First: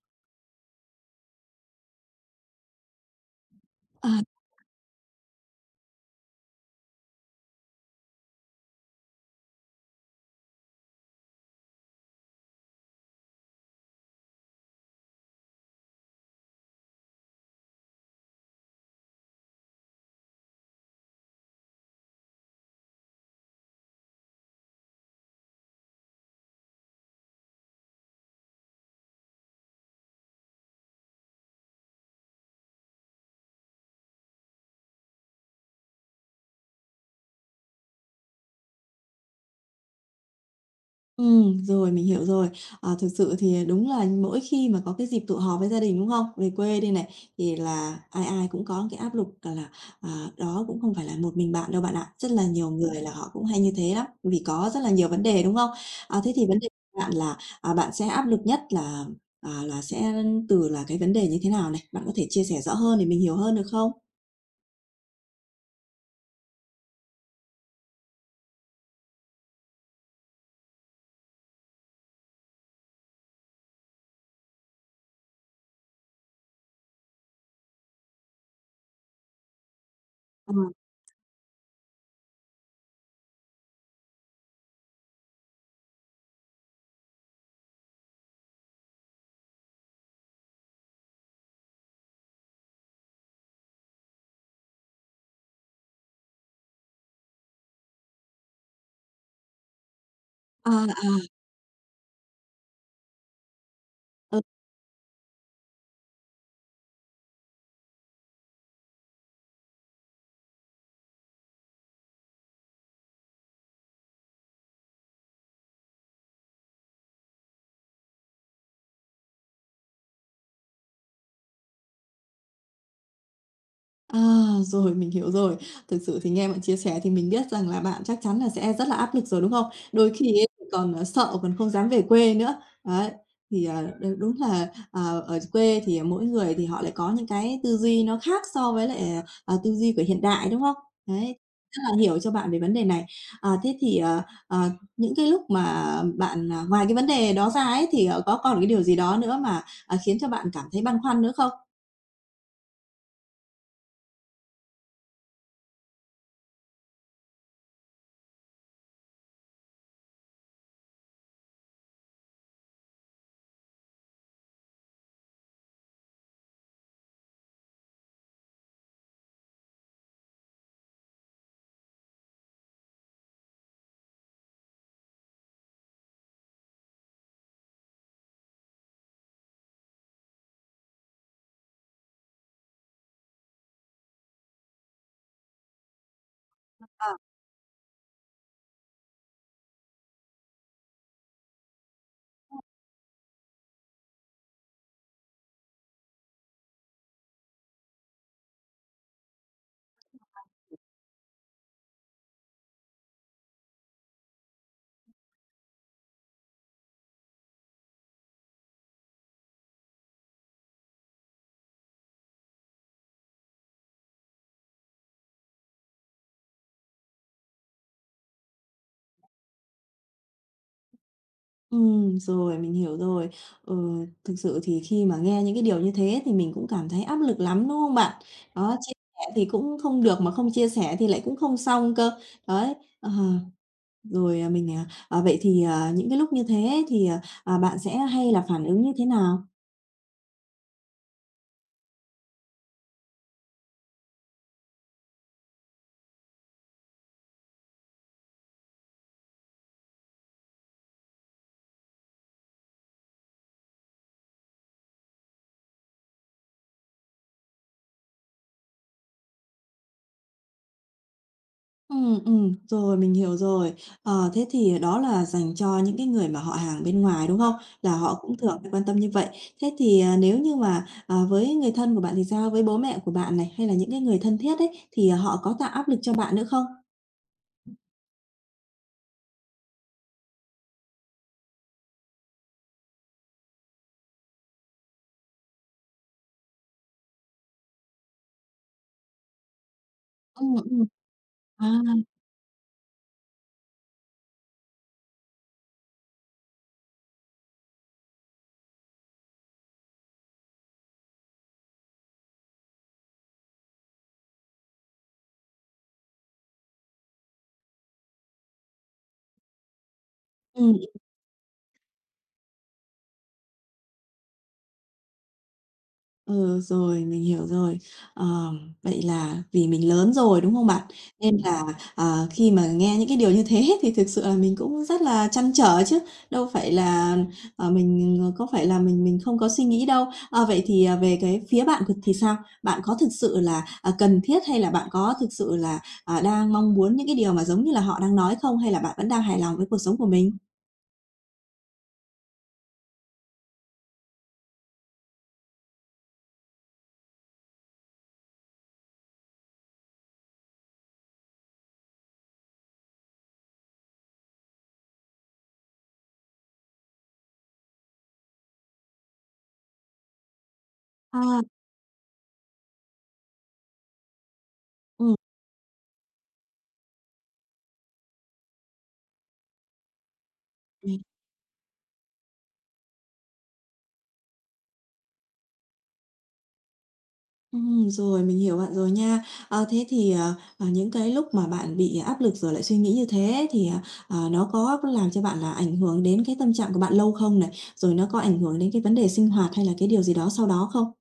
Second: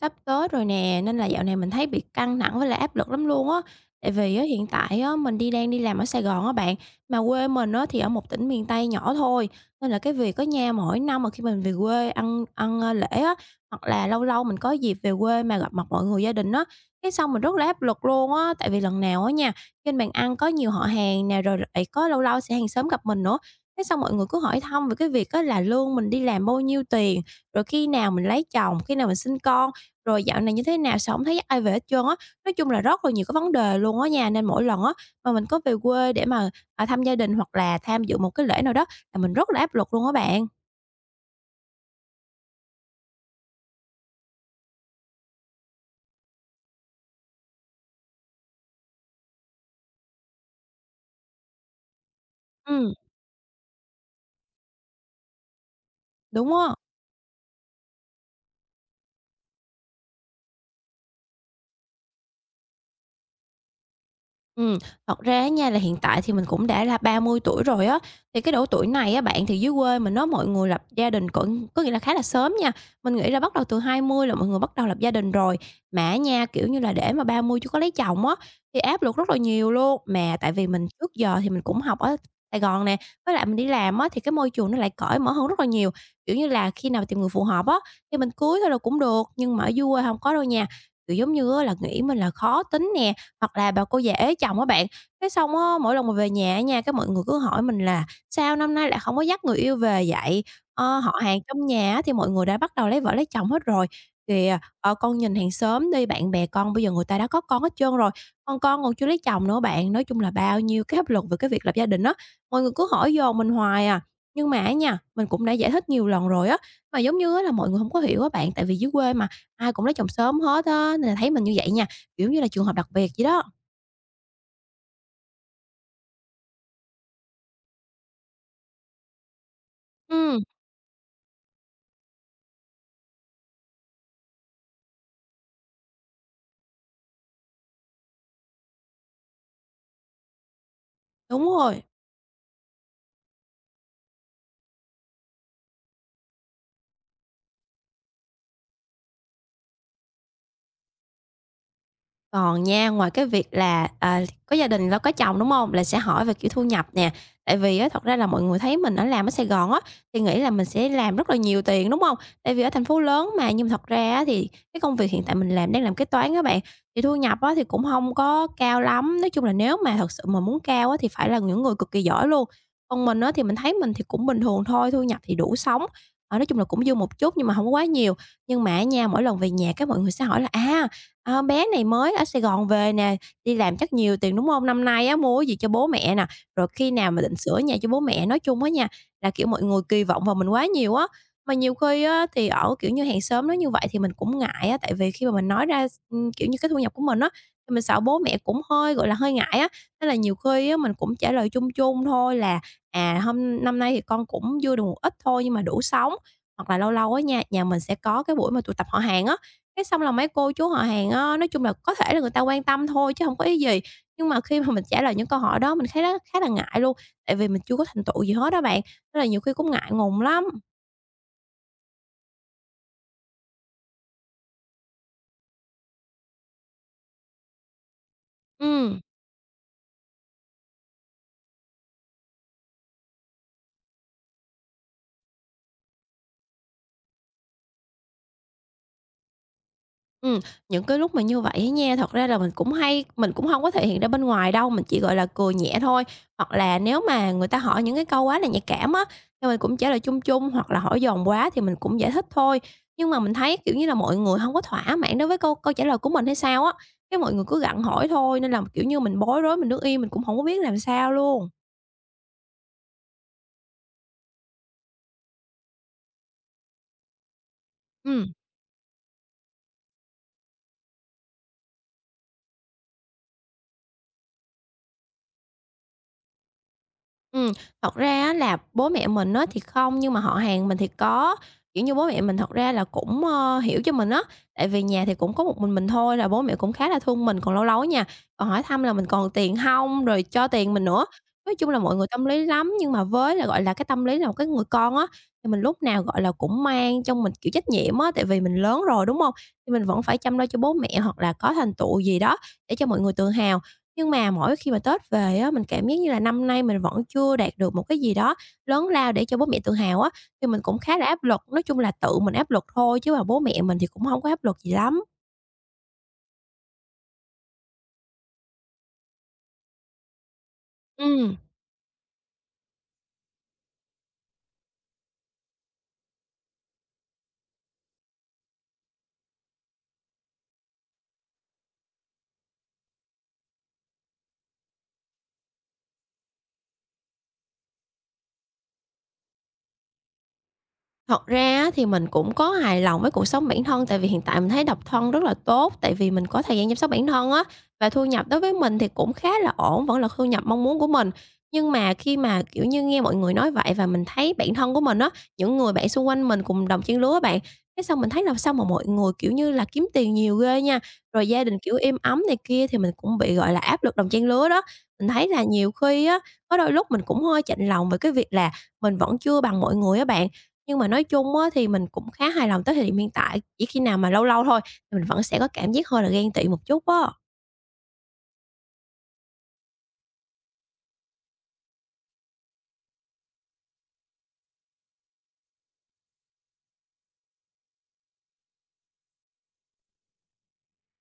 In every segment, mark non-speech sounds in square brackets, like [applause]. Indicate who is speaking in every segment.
Speaker 1: Sắp tới rồi nè, nên là dạo này mình thấy bị căng thẳng với lại áp lực lắm luôn á. Tại
Speaker 2: À,
Speaker 1: vì á, hiện tại á, mình đang đi làm ở Sài Gòn á bạn, mà quê mình á, thì ở một tỉnh miền Tây nhỏ thôi, nên là cái việc á nha, mỗi năm mà khi mình về quê ăn ăn, ơ, lễ á, hoặc là lâu lâu mình có dịp về quê mà gặp mặt mọi người gia đình á, cái xong mình rất là áp lực luôn á. Tại vì lần nào á nha, trên bàn ăn có nhiều họ hàng nè, rồi lại có lâu lâu sẽ hàng xóm gặp mình nữa, cái xong mọi người cứ hỏi thăm về cái việc á là lương mình đi làm bao nhiêu tiền, rồi khi nào mình lấy chồng, khi nào mình sinh con. Rồi dạo này như thế nào, sao không thấy ai về hết trơn á. Nói chung là rất là nhiều cái vấn đề luôn á nha, nên mỗi lần á mà mình có về quê để mà, thăm gia đình hoặc là tham dự một cái lễ nào đó là mình rất là áp lực luôn á bạn.
Speaker 2: rồi, mình hiểu rồi. Thực sự thì đúng là mỗi khi mà có cái dịp tụ họp với gia đình, đúng không? Về quê đi này, thì là ai ai cũng có cái áp lực, gọi là, đó cũng không phải là một mình bạn đâu bạn ạ. Rất là nhiều
Speaker 1: Ừm,
Speaker 2: người là họ cũng hay như thế lắm, vì có rất là nhiều vấn đề, đúng không? Thế thì
Speaker 1: đúng
Speaker 2: vấn đề
Speaker 1: á.
Speaker 2: của bạn là, bạn sẽ áp lực nhất là, à, là sẽ từ là cái vấn đề như thế nào này? Bạn có thể chia sẻ rõ hơn để mình hiểu hơn được không?
Speaker 1: Ừm, thật ra á nha là hiện tại thì mình cũng đã là 30 tuổi rồi á, thì cái độ tuổi này á bạn, thì dưới quê mình á, mọi người lập gia đình cũng có nghĩa là khá là sớm nha. Mình nghĩ là bắt đầu từ 20 là mọi người bắt đầu lập gia đình rồi, mà nha, kiểu như là, để mà 30 chưa có lấy chồng á, thì áp lực rất là nhiều luôn. Mà
Speaker 2: Ờ,
Speaker 1: tại vì mình trước giờ thì mình cũng học ở Sài Gòn nè, với lại mình đi làm á, thì cái môi trường nó lại cởi mở hơn rất là nhiều. Kiểu như là, khi nào tìm người phù hợp á, thì mình cưới thôi là cũng được, nhưng mà ở dưới quê không có đâu nha. Kiểu, giống như á là nghĩ mình là khó tính nè, hoặc là bà cô dễ chồng á bạn. Cái xong á, mỗi lần mà về nhà á nha, cái mọi người cứ hỏi mình là "Sao năm nay lại không có dắt người yêu về vậy?
Speaker 2: à,
Speaker 1: Ơ,
Speaker 2: à.
Speaker 1: họ hàng trong nhà á thì mọi người đã bắt đầu lấy vợ lấy chồng hết rồi,
Speaker 2: Ừ.
Speaker 1: kìa, "Ờ, con nhìn hàng xóm đi, bạn bè con bây giờ người ta đã có con hết trơn rồi, còn con còn chưa lấy chồng nữa bạn." Nói chung là bao nhiêu cái áp lực về cái việc lập gia đình á, mọi người cứ hỏi dồn mình hoài à. Nhưng mà á nha, mình cũng đã giải thích nhiều lần rồi á, mà giống như á là mọi người không có hiểu á bạn, tại vì dưới quê mà ai cũng lấy chồng sớm hết á, nên là thấy mình như vậy nha, kiểu như là trường hợp đặc biệt vậy đó.
Speaker 2: À, rồi, mình hiểu rồi. Thực sự thì nghe bạn chia sẻ thì mình biết rằng là bạn chắc chắn là sẽ rất là áp lực rồi, đúng không? Đôi khi
Speaker 1: Ừm,
Speaker 2: ấy thì còn, sợ còn không dám về quê nữa. Đấy, thì, ờ, đ đúng là, ở quê thì mỗi người thì họ lại có những cái tư duy nó khác so với lại, tư duy của hiện đại, đúng không? Đấy,
Speaker 1: đúng
Speaker 2: rất
Speaker 1: rồi.
Speaker 2: là hiểu cho bạn về vấn đề này. Thế thì, ờ, những cái lúc mà bạn, ngoài cái vấn đề đó ra ấy thì, có còn cái điều gì đó nữa mà, khiến cho bạn cảm thấy băn khoăn nữa không?
Speaker 1: Còn nha, ngoài cái việc là, có gia đình lo có chồng, đúng không? Là sẽ hỏi về, kiểu, thu nhập nè, tại vì á, thật ra là mọi người thấy mình ở làm ở Sài Gòn á, thì nghĩ là mình sẽ làm rất là nhiều tiền, đúng không? Tại vì ở thành phố lớn mà, nhưng mà thật ra á, thì cái công việc hiện tại mình đang làm kế toán các bạn, thì thu nhập á, thì cũng không có cao lắm. Nói chung là nếu mà thật sự mà muốn cao á, thì phải là những người cực kỳ giỏi luôn. Còn mình á, thì mình thấy mình thì cũng bình thường thôi, thu nhập thì đủ sống, ờ, nói chung là cũng dư một chút nhưng mà không có quá nhiều. Nhưng mà nha, mỗi lần về nhà các mọi người sẽ hỏi là "Ờ, bé này mới ở Sài Gòn về nè, đi làm chắc nhiều tiền, đúng hông? Năm nay á, mua cái gì cho bố mẹ nè, rồi khi nào mà định sửa nhà cho bố mẹ. Nói chung á nha, là, kiểu, mọi người kỳ vọng vào mình quá nhiều á, mà nhiều khi á, thì ở, kiểu như, hàng xóm nói như vậy thì mình cũng ngại á, tại vì khi mà mình nói ra kiểu như, cái thu nhập của mình á, thì mình sợ bố mẹ cũng hơi, gọi là, hơi ngại á. Nên là nhiều khi á, mình cũng trả lời chung chung thôi là, hôm năm nay thì con cũng dư được một ít thôi nhưng mà đủ sống. Hoặc là lâu lâu á nha, nhà mình sẽ có cái buổi mà tụ tập họ hàng á, cái xong là mấy cô chú họ hàng á, nói chung là có thể là người ta quan tâm thôi chứ hông có ý gì, nhưng mà khi mà mình trả lời những câu hỏi đó mình thấy nó khá là ngại luôn, tại vì mình chưa có thành tựu gì hết á bạn, nên là nhiều khi cũng ngại ngùng lắm.
Speaker 2: Rồi, mình hiểu rồi. Ừ, thực sự thì khi mà nghe những cái điều như thế thì mình cũng cảm thấy áp lực lắm, đúng không bạn? Đó, chia
Speaker 1: Ừm.
Speaker 2: sẻ thì cũng không được mà không chia sẻ thì lại cũng không xong cơ. Đấy, ờ, rồi, vậy thì, những cái lúc như thế thì, bạn sẽ hay là phản ứng như thế nào?
Speaker 1: Ừ, những cái lúc mà như vậy ấy nha, thật ra là mình cũng hay mình cũng không có thể hiện ra bên ngoài đâu, mình chỉ, gọi là, cười nhẹ thôi. Hoặc là nếu mà người ta hỏi những cái câu quá là nhạy cảm á, thì mình cũng trả lời chung chung, hoặc là hỏi dồn quá thì mình cũng giải thích thôi. Nhưng mà mình thấy, kiểu như là, mọi người không có thỏa mãn đối với câu câu trả lời của mình hay sao á, cái mọi người cứ gặng hỏi thôi, nên là, kiểu như, mình bối rối, mình đứng im mình cũng không có biết làm sao luôn.
Speaker 2: Ừ, rồi, mình hiểu rồi. Ờ, thế thì đó là dành cho những cái người mà họ hàng bên ngoài, đúng không? Là họ
Speaker 1: Ừ.
Speaker 2: cũng thường hay quan tâm như vậy. Thế thì, nếu như mà, với người thân của bạn thì sao? Với bố mẹ của bạn này, hay là những cái người thân thiết ấy, thì họ có tạo áp lực cho bạn nữa không?
Speaker 1: Ừm, thật ra á là bố mẹ mình á thì không, nhưng mà họ hàng mình thì có. Kiểu như, bố mẹ mình thật ra là cũng, ơ, hiểu cho mình á, tại vì nhà thì cũng có một mình thôi là bố mẹ cũng khá là thương mình, còn lâu lâu á nha, còn hỏi thăm là mình còn tiền không rồi
Speaker 2: Ừ.
Speaker 1: cho tiền mình
Speaker 2: ừm,
Speaker 1: nữa. Nói
Speaker 2: à,
Speaker 1: chung là mọi người tâm lý lắm, nhưng mà với là, gọi là, cái tâm lý là một cái người con á, thì mình lúc nào, gọi là, cũng mang trong mình, kiểu, trách nhiệm á, tại vì mình lớn rồi, đúng không? Thì mình vẫn phải chăm lo cho bố mẹ hoặc là có thành tựu gì đó để cho mọi người tự hào. Nhưng mà mỗi khi mà Tết về á, mình cảm giác như là năm nay mình vẫn chưa đạt được một cái gì đó lớn lao để cho bố mẹ tự hào á, thì mình
Speaker 2: ừm.
Speaker 1: cũng khá là áp lực. Nói chung là tự mình áp lực thôi chứ mà bố mẹ mình thì cũng không có áp lực gì lắm.
Speaker 2: Ừ, rồi, mình hiểu rồi. Ờ, vậy là vì mình lớn rồi, đúng không bạn? Nên
Speaker 1: Ừm.
Speaker 2: là, khi mà nghe những cái điều như thế [laughs] thì thực sự là mình cũng rất là trăn trở chứ, đâu phải là, có phải là mình không có suy nghĩ đâu. Ờ, vậy thì, về cái phía bạn cực thì sao? Bạn có thực sự là, cần thiết hay là bạn có thực sự là, đang mong muốn những cái điều mà giống như là họ đang nói không? Hay là bạn vẫn đang hài lòng với cuộc sống của mình?
Speaker 1: Thật ra á thì mình cũng có hài lòng với cuộc sống bản thân, tại vì hiện tại mình thấy độc thân rất là tốt, tại vì mình có thời gian chăm sóc bản thân á, và thu nhập đối với mình thì cũng khá là ổn, vẫn là thu nhập mong muốn của mình. Nhưng mà khi mà, kiểu như, nghe mọi người nói vậy và mình thấy bản thân của mình á, những người bạn xung quanh mình cùng đồng trang lứa á bạn, cái xong mình thấy là sao mà mọi người, kiểu như là, kiếm tiền nhiều ghê nha, rồi
Speaker 2: À.
Speaker 1: gia đình, kiểu, êm ấm này kia thì mình cũng bị, gọi là, áp lực đồng trang lứa đó. Mình thấy là nhiều khi á, có đôi lúc mình cũng hơi chạnh lòng về cái việc là mình vẫn chưa bằng mọi người á bạn. Nhưng mà
Speaker 2: ừ
Speaker 1: nói chung á, thì mình cũng khá hài lòng tới thời điểm hiện tại, chỉ khi nào mà lâu lâu thôi thì mình vẫn sẽ có cảm giác hơi là ghen tị một chút á.
Speaker 2: Rồi, mình hiểu bạn rồi nha. Thế thì, những cái lúc mà bạn bị áp lực rồi lại suy nghĩ như thế thì, nó có làm cho bạn là ảnh hưởng đến cái tâm trạng của bạn lâu không này? Rồi nó có ảnh hưởng đến cái vấn đề sinh hoạt hay là cái điều gì đó sau đó không?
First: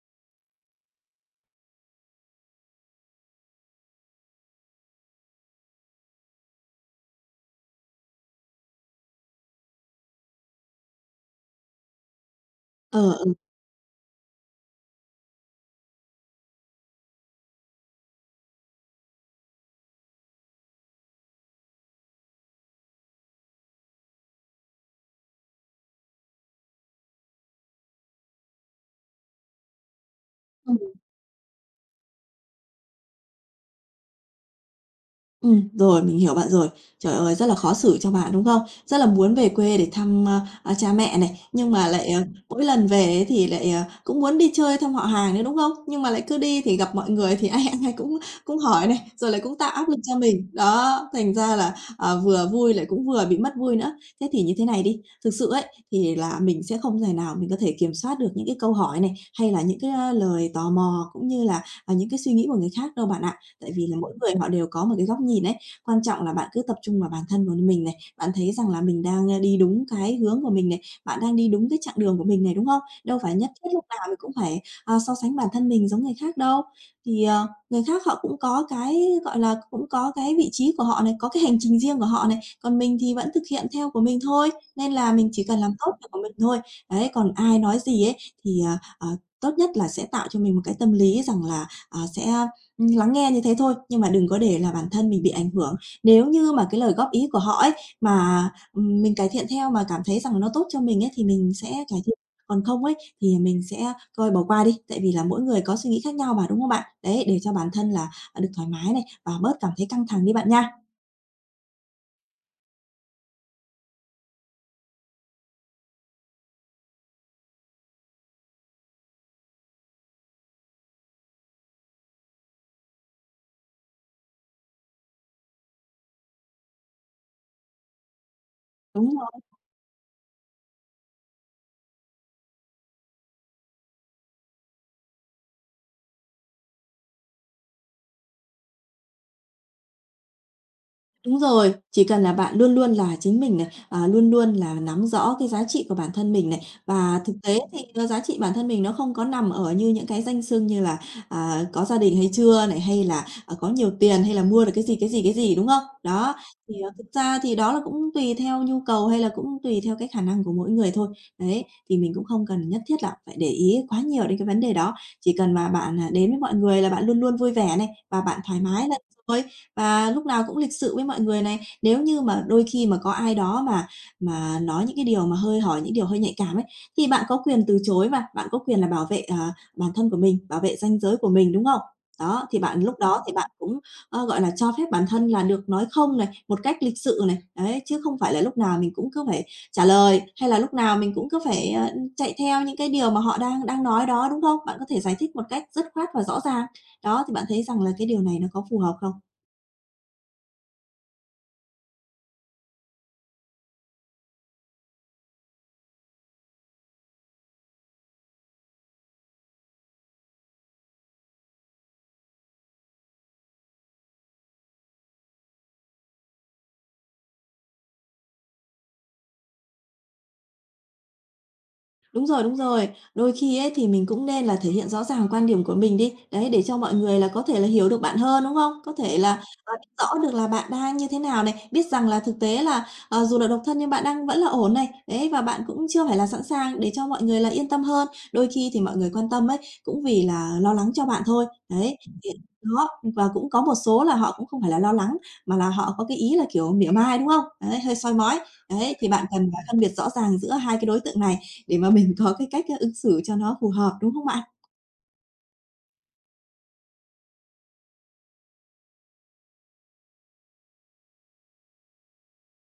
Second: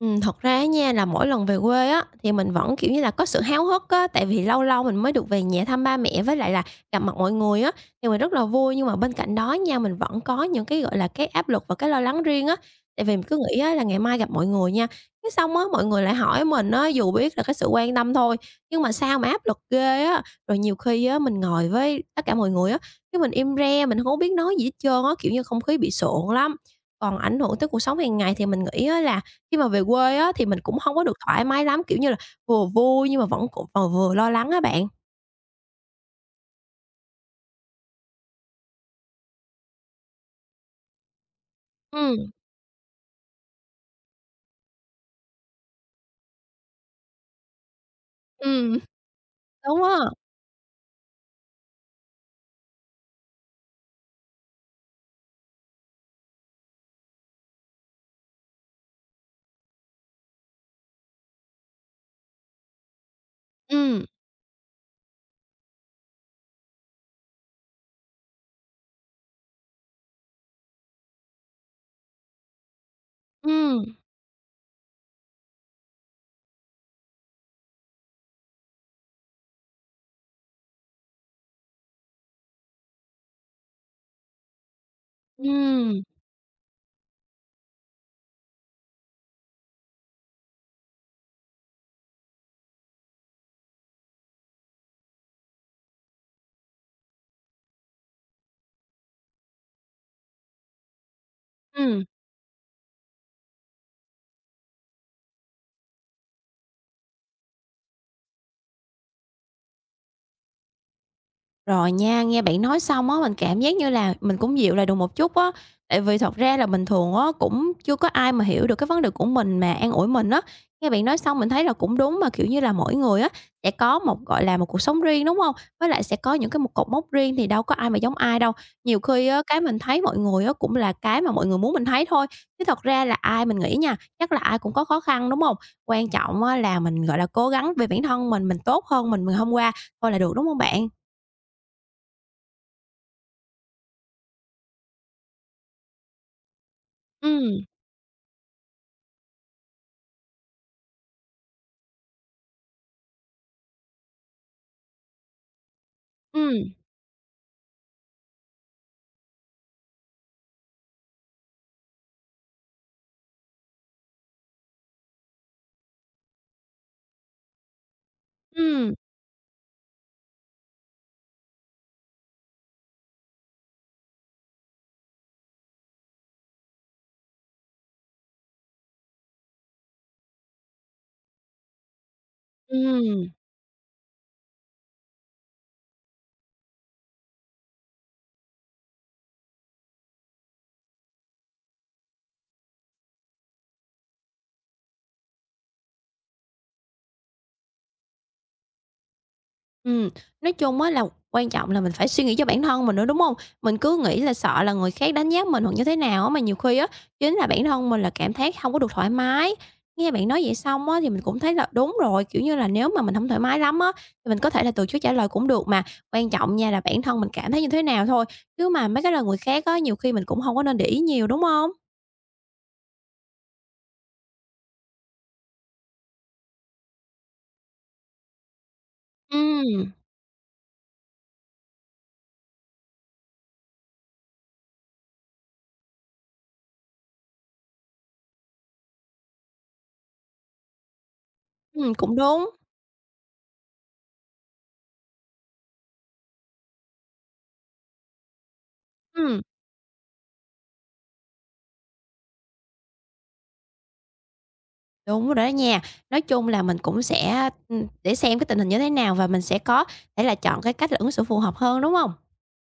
Speaker 1: Thật ra á nha là mỗi lần về quê á, thì mình vẫn, kiểu như là, có sự háo hức á, tại vì lâu lâu mình mới được về nhà thăm ba mẹ với lại là gặp mặt mọi người á, thì mình rất là vui. Nhưng mà bên cạnh đó nha, mình vẫn có những cái, gọi là, cái áp lực và cái lo lắng riêng á,
Speaker 2: Ờ,
Speaker 1: tại vì mình cứ nghĩ á là ngày mai gặp mọi người nha, cái xong á mọi người lại hỏi mình á, dù biết là cái sự quan tâm thôi, nhưng mà sao mà áp lực ghê á. Rồi nhiều khi á mình ngồi với tất cả mọi người á, cái mình im re, mình không biết nói gì hết trơn á, kiểu như, không khí bị sượng lắm. Còn ảnh hưởng tới cuộc sống hàng ngày thì mình nghĩ á là khi mà về quê á, thì mình cũng
Speaker 2: ừ.
Speaker 1: hông có được thoải mái lắm, kiểu như là, vừa vui nhưng mà vẫn cũng còn vừa lo lắng á bạn.
Speaker 2: Rồi, mình hiểu bạn rồi. Trời ơi, rất là khó xử cho bạn, đúng không? Rất là muốn về quê để thăm, cha mẹ này, nhưng mà lại,
Speaker 1: Ừm.
Speaker 2: mỗi lần về ấy thì lại, cũng muốn đi chơi thăm họ hàng nữa, đúng không? Nhưng mà lại cứ đi thì gặp mọi người thì ai [laughs] ai ai cũng cũng
Speaker 1: Ừm.
Speaker 2: hỏi này, rồi lại cũng tạo
Speaker 1: Đúng
Speaker 2: áp
Speaker 1: á.
Speaker 2: lực cho mình. Đó, thành ra là, vừa vui lại cũng vừa bị mất vui nữa. Thế thì như thế này đi, thực sự ấy, thì là mình sẽ không thể nào mình có thể kiểm soát được những cái câu hỏi này, hay là những cái, lời tò mò cũng như là, những cái suy nghĩ của người khác đâu bạn ạ. Tại vì là
Speaker 1: Ừm,
Speaker 2: mỗi người họ đều có một cái góc nhìn ấy, quan trọng là bạn cứ tập trung vào bản thân của mình này, bạn thấy rằng là mình đang, đi đúng cái hướng của mình này, bạn đang đi đúng cái chặng đường của mình này, đúng không? Đâu phải nhất thiết lúc
Speaker 1: ừm,
Speaker 2: nào mình cũng phải, so sánh bản thân mình giống người khác đâu. Thì, người khác họ cũng có cái, gọi là, cũng có cái vị trí của họ này, có cái hành trình riêng của họ này, còn mình thì vẫn thực hiện theo của mình thôi, nên là mình chỉ cần làm tốt
Speaker 1: ừm,
Speaker 2: việc của mình thôi. Đấy, còn ai nói gì ấy thì, ờ, tốt nhất là sẽ tạo cho mình một cái tâm lý rằng là, sẽ lắng nghe như thế thôi, nhưng mà đừng có để là bản thân mình bị ảnh hưởng. Nếu như mà cái lời góp ý của họ ấy, mà, mình cải thiện theo mà cảm thấy rằng nó tốt cho mình ấy, thì mình sẽ cải
Speaker 1: ừm.
Speaker 2: thiện, còn không ấy, thì mình sẽ coi bỏ qua đi, tại vì là mỗi người có suy nghĩ khác nhau mà, đúng không bạn? Đấy, để cho bản thân là, được thoải mái này, và bớt cảm thấy căng thẳng đi bạn nha.
Speaker 1: Rồi nha, nghe bạn nói xong á, mình cảm giác như là mình cũng dịu lại được một chút á. Tại vì thật ra là bình thường á, cũng chưa có ai mà hiểu được cái vấn đề của mình mà an ủi mình á. Nghe bạn nói xong mình thấy là cũng đúng mà, kiểu như là, mỗi người á, sẽ có một, gọi là, một cuộc sống riêng, đúng không? Với lại sẽ có những cái một cột mốc riêng thì đâu có ai mà giống ai đâu. Nhiều
Speaker 2: Đúng
Speaker 1: khi á, cái mình thấy mọi người á, cũng là cái mà mọi người muốn mình thấy thôi, chứ thật ra là ai mình nghĩ nha, chắc là ai cũng có khó khăn, đúng không? Quan trọng á, là mình, gọi là, cố gắng về bản thân mình tốt hơn mình hôm qua thôi là được, đúng không bạn?
Speaker 2: Đúng rồi, chỉ cần là bạn luôn luôn là chính mình này, luôn luôn là nắm rõ cái giá trị của bản thân mình này. Và thực tế
Speaker 1: Ừ.
Speaker 2: thì, giá trị bản thân mình nó không có nằm ở như những cái danh xưng như là, có gia đình hay chưa này, hay là, có nhiều tiền, hay là mua được cái gì, cái gì, cái gì, đúng không? Đó, thì,
Speaker 1: Ừm,
Speaker 2: thực ra thì đó là cũng tùy theo nhu cầu hay là cũng tùy theo cái khả năng của mỗi người thôi. Đấy, thì mình cũng không cần nhất thiết là phải để ý quá nhiều đến cái vấn đề đó, chỉ cần mà bạn, đến với mọi người là bạn luôn luôn vui vẻ này, và bạn thoải mái
Speaker 1: ừm,
Speaker 2: là được rồi và lúc nào cũng lịch sự với mọi người này. Nếu như mà đôi khi mà có ai đó mà nói những cái điều mà hơi hỏi những điều hơi nhạy cảm ấy, thì bạn có quyền từ chối mà, bạn có quyền là bảo vệ, bản thân của mình, bảo vệ ranh giới của mình, đúng không? Đó, thì bạn lúc đó
Speaker 1: ừm,
Speaker 2: thì bạn cũng, gọi là, cho phép bản thân là được nói không này, một cách lịch sự này, đấy, chứ không phải là lúc nào mình cũng cứ phải trả lời, hay là lúc nào mình cũng cứ phải, chạy theo những cái điều mà họ đang đang nói đó, đúng không? Bạn có thể giải thích một cách dứt khoát và rõ ràng. Đó, thì bạn thấy rằng là cái điều này nó có phù hợp không?
Speaker 1: ừm. Nói chung á là quan trọng là mình phải suy nghĩ cho bản thân mình nữa, đúng hông? Mình cứ nghĩ là sợ là người khác đánh giá mình hoặc như thế nào á, mà nhiều khi á, chính là bản thân mình là cảm thấy hông có được thoải mái. Nghe bạn nói vậy xong á, thì mình cũng thấy là đúng rồi, kiểu như là, nếu mà mình hổng thoải mái lắm á, thì mình có thể là từ chối trả lời cũng được mà. Quan trọng nha là bản thân mình cảm thấy như thế nào thôi, chứ mà mấy cái lời người khác á, nhiều khi mình cũng hông có nên để ý nhiều, đúng hông?
Speaker 2: Đúng rồi, đúng rồi. Đôi khi ấy, thì mình cũng nên là thể hiện rõ ràng quan điểm của mình đi, đấy, để cho mọi người là có thể là hiểu được bạn hơn, đúng không? Có thể là, biết
Speaker 1: Ừm,
Speaker 2: rõ được là bạn đang như thế nào này, biết rằng là thực tế là, dù là độc thân nhưng bạn đang vẫn là ổn này, đấy, và bạn cũng chưa phải là sẵn sàng để cho mọi người là yên tâm hơn. Đôi khi thì mọi người quan tâm ấy, cũng vì là lo lắng cho bạn thôi, đấy,
Speaker 1: cũng
Speaker 2: thì
Speaker 1: đúng.
Speaker 2: đó, và cũng có một số là họ cũng không phải là lo lắng, mà là họ có cái ý là, kiểu, mỉa mai, đúng không? Đấy, hơi soi mói. Đấy, thì bạn
Speaker 1: Ừm.
Speaker 2: cần phải phân biệt rõ ràng giữa hai cái đối tượng này để mà mình có cái cách, ứng xử cho nó phù hợp, đúng không bạn?
Speaker 1: Đúng rồi đó nha. Nói chung là mình cũng sẽ, để xem cái tình hình như thế nào và mình sẽ có thể là chọn cái cách là ứng xử phù hợp hơn, đúng không?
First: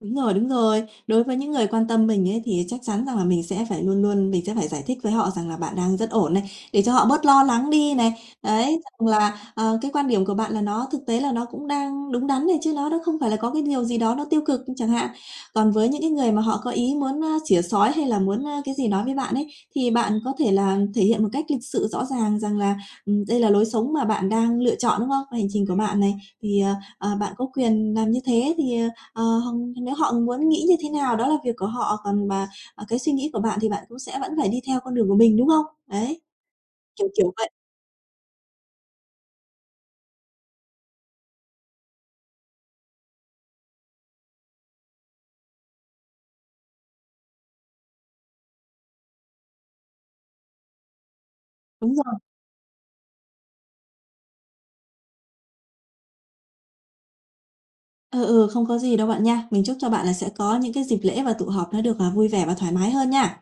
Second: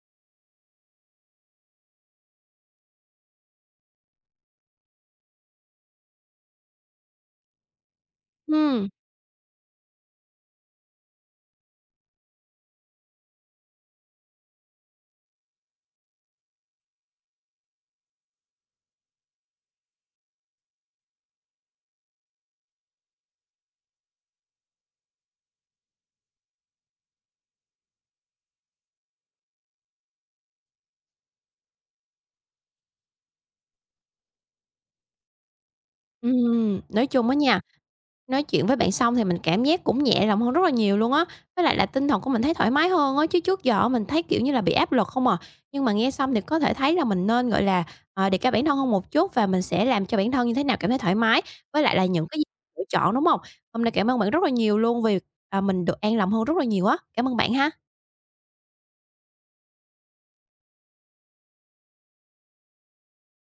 Speaker 2: Đúng rồi, đúng rồi. Đối với những người quan tâm mình ấy thì chắc chắn rằng là mình sẽ phải luôn luôn mình sẽ phải giải thích với họ rằng là bạn đang rất ổn này, để cho họ bớt lo lắng đi này. Đấy,
Speaker 1: Ừm,
Speaker 2: rằng là, cái quan điểm của bạn là nó thực tế là nó cũng đang đúng đắn này chứ nó không phải là có cái điều gì đó nó tiêu cực chẳng hạn. Còn với những cái người mà họ có ý muốn, xỉa xói hay là muốn, cái gì nói với bạn ấy, thì bạn có thể là thể hiện một cách lịch sự rõ ràng rằng là, đây là lối sống mà bạn đang lựa chọn, đúng không? Và hành trình của bạn này, thì, bạn có quyền làm như thế thì, Ờ, nếu họ muốn nghĩ như thế nào đó là việc của họ, còn mà, cái suy nghĩ của bạn thì bạn cũng sẽ vẫn phải đi theo con đường của mình, đúng không? Đấy,
Speaker 1: nói chung
Speaker 2: kiểu
Speaker 1: á
Speaker 2: vậy.
Speaker 1: nha, nói chuyện với bạn xong thì mình cảm giác cũng nhẹ lòng hơn rất là nhiều luôn á, với lại là tinh thần của mình thấy thoải mái hơn á, chứ trước giờ mình thấy, kiểu như là, bị áp lực không à. Nhưng mà nghe xong thì có thể thấy là mình nên, gọi là, ờ, đề cao bản thân hơn một chút và mình sẽ làm cho bản thân như thế nào cảm thấy thoải mái, với
Speaker 2: Đúng
Speaker 1: lại là
Speaker 2: rồi.
Speaker 1: những cái lựa chọn, đúng không? Hôm nay cảm ơn bạn rất là nhiều luôn vì, à, mình được an lòng hơn rất là nhiều á. Cảm ơn bạn ha.
Speaker 2: Ừ, ừ, không có gì đâu bạn nha. Mình chúc cho bạn là sẽ có những cái dịp lễ và tụ họp nó được, vui vẻ và thoải mái hơn nha.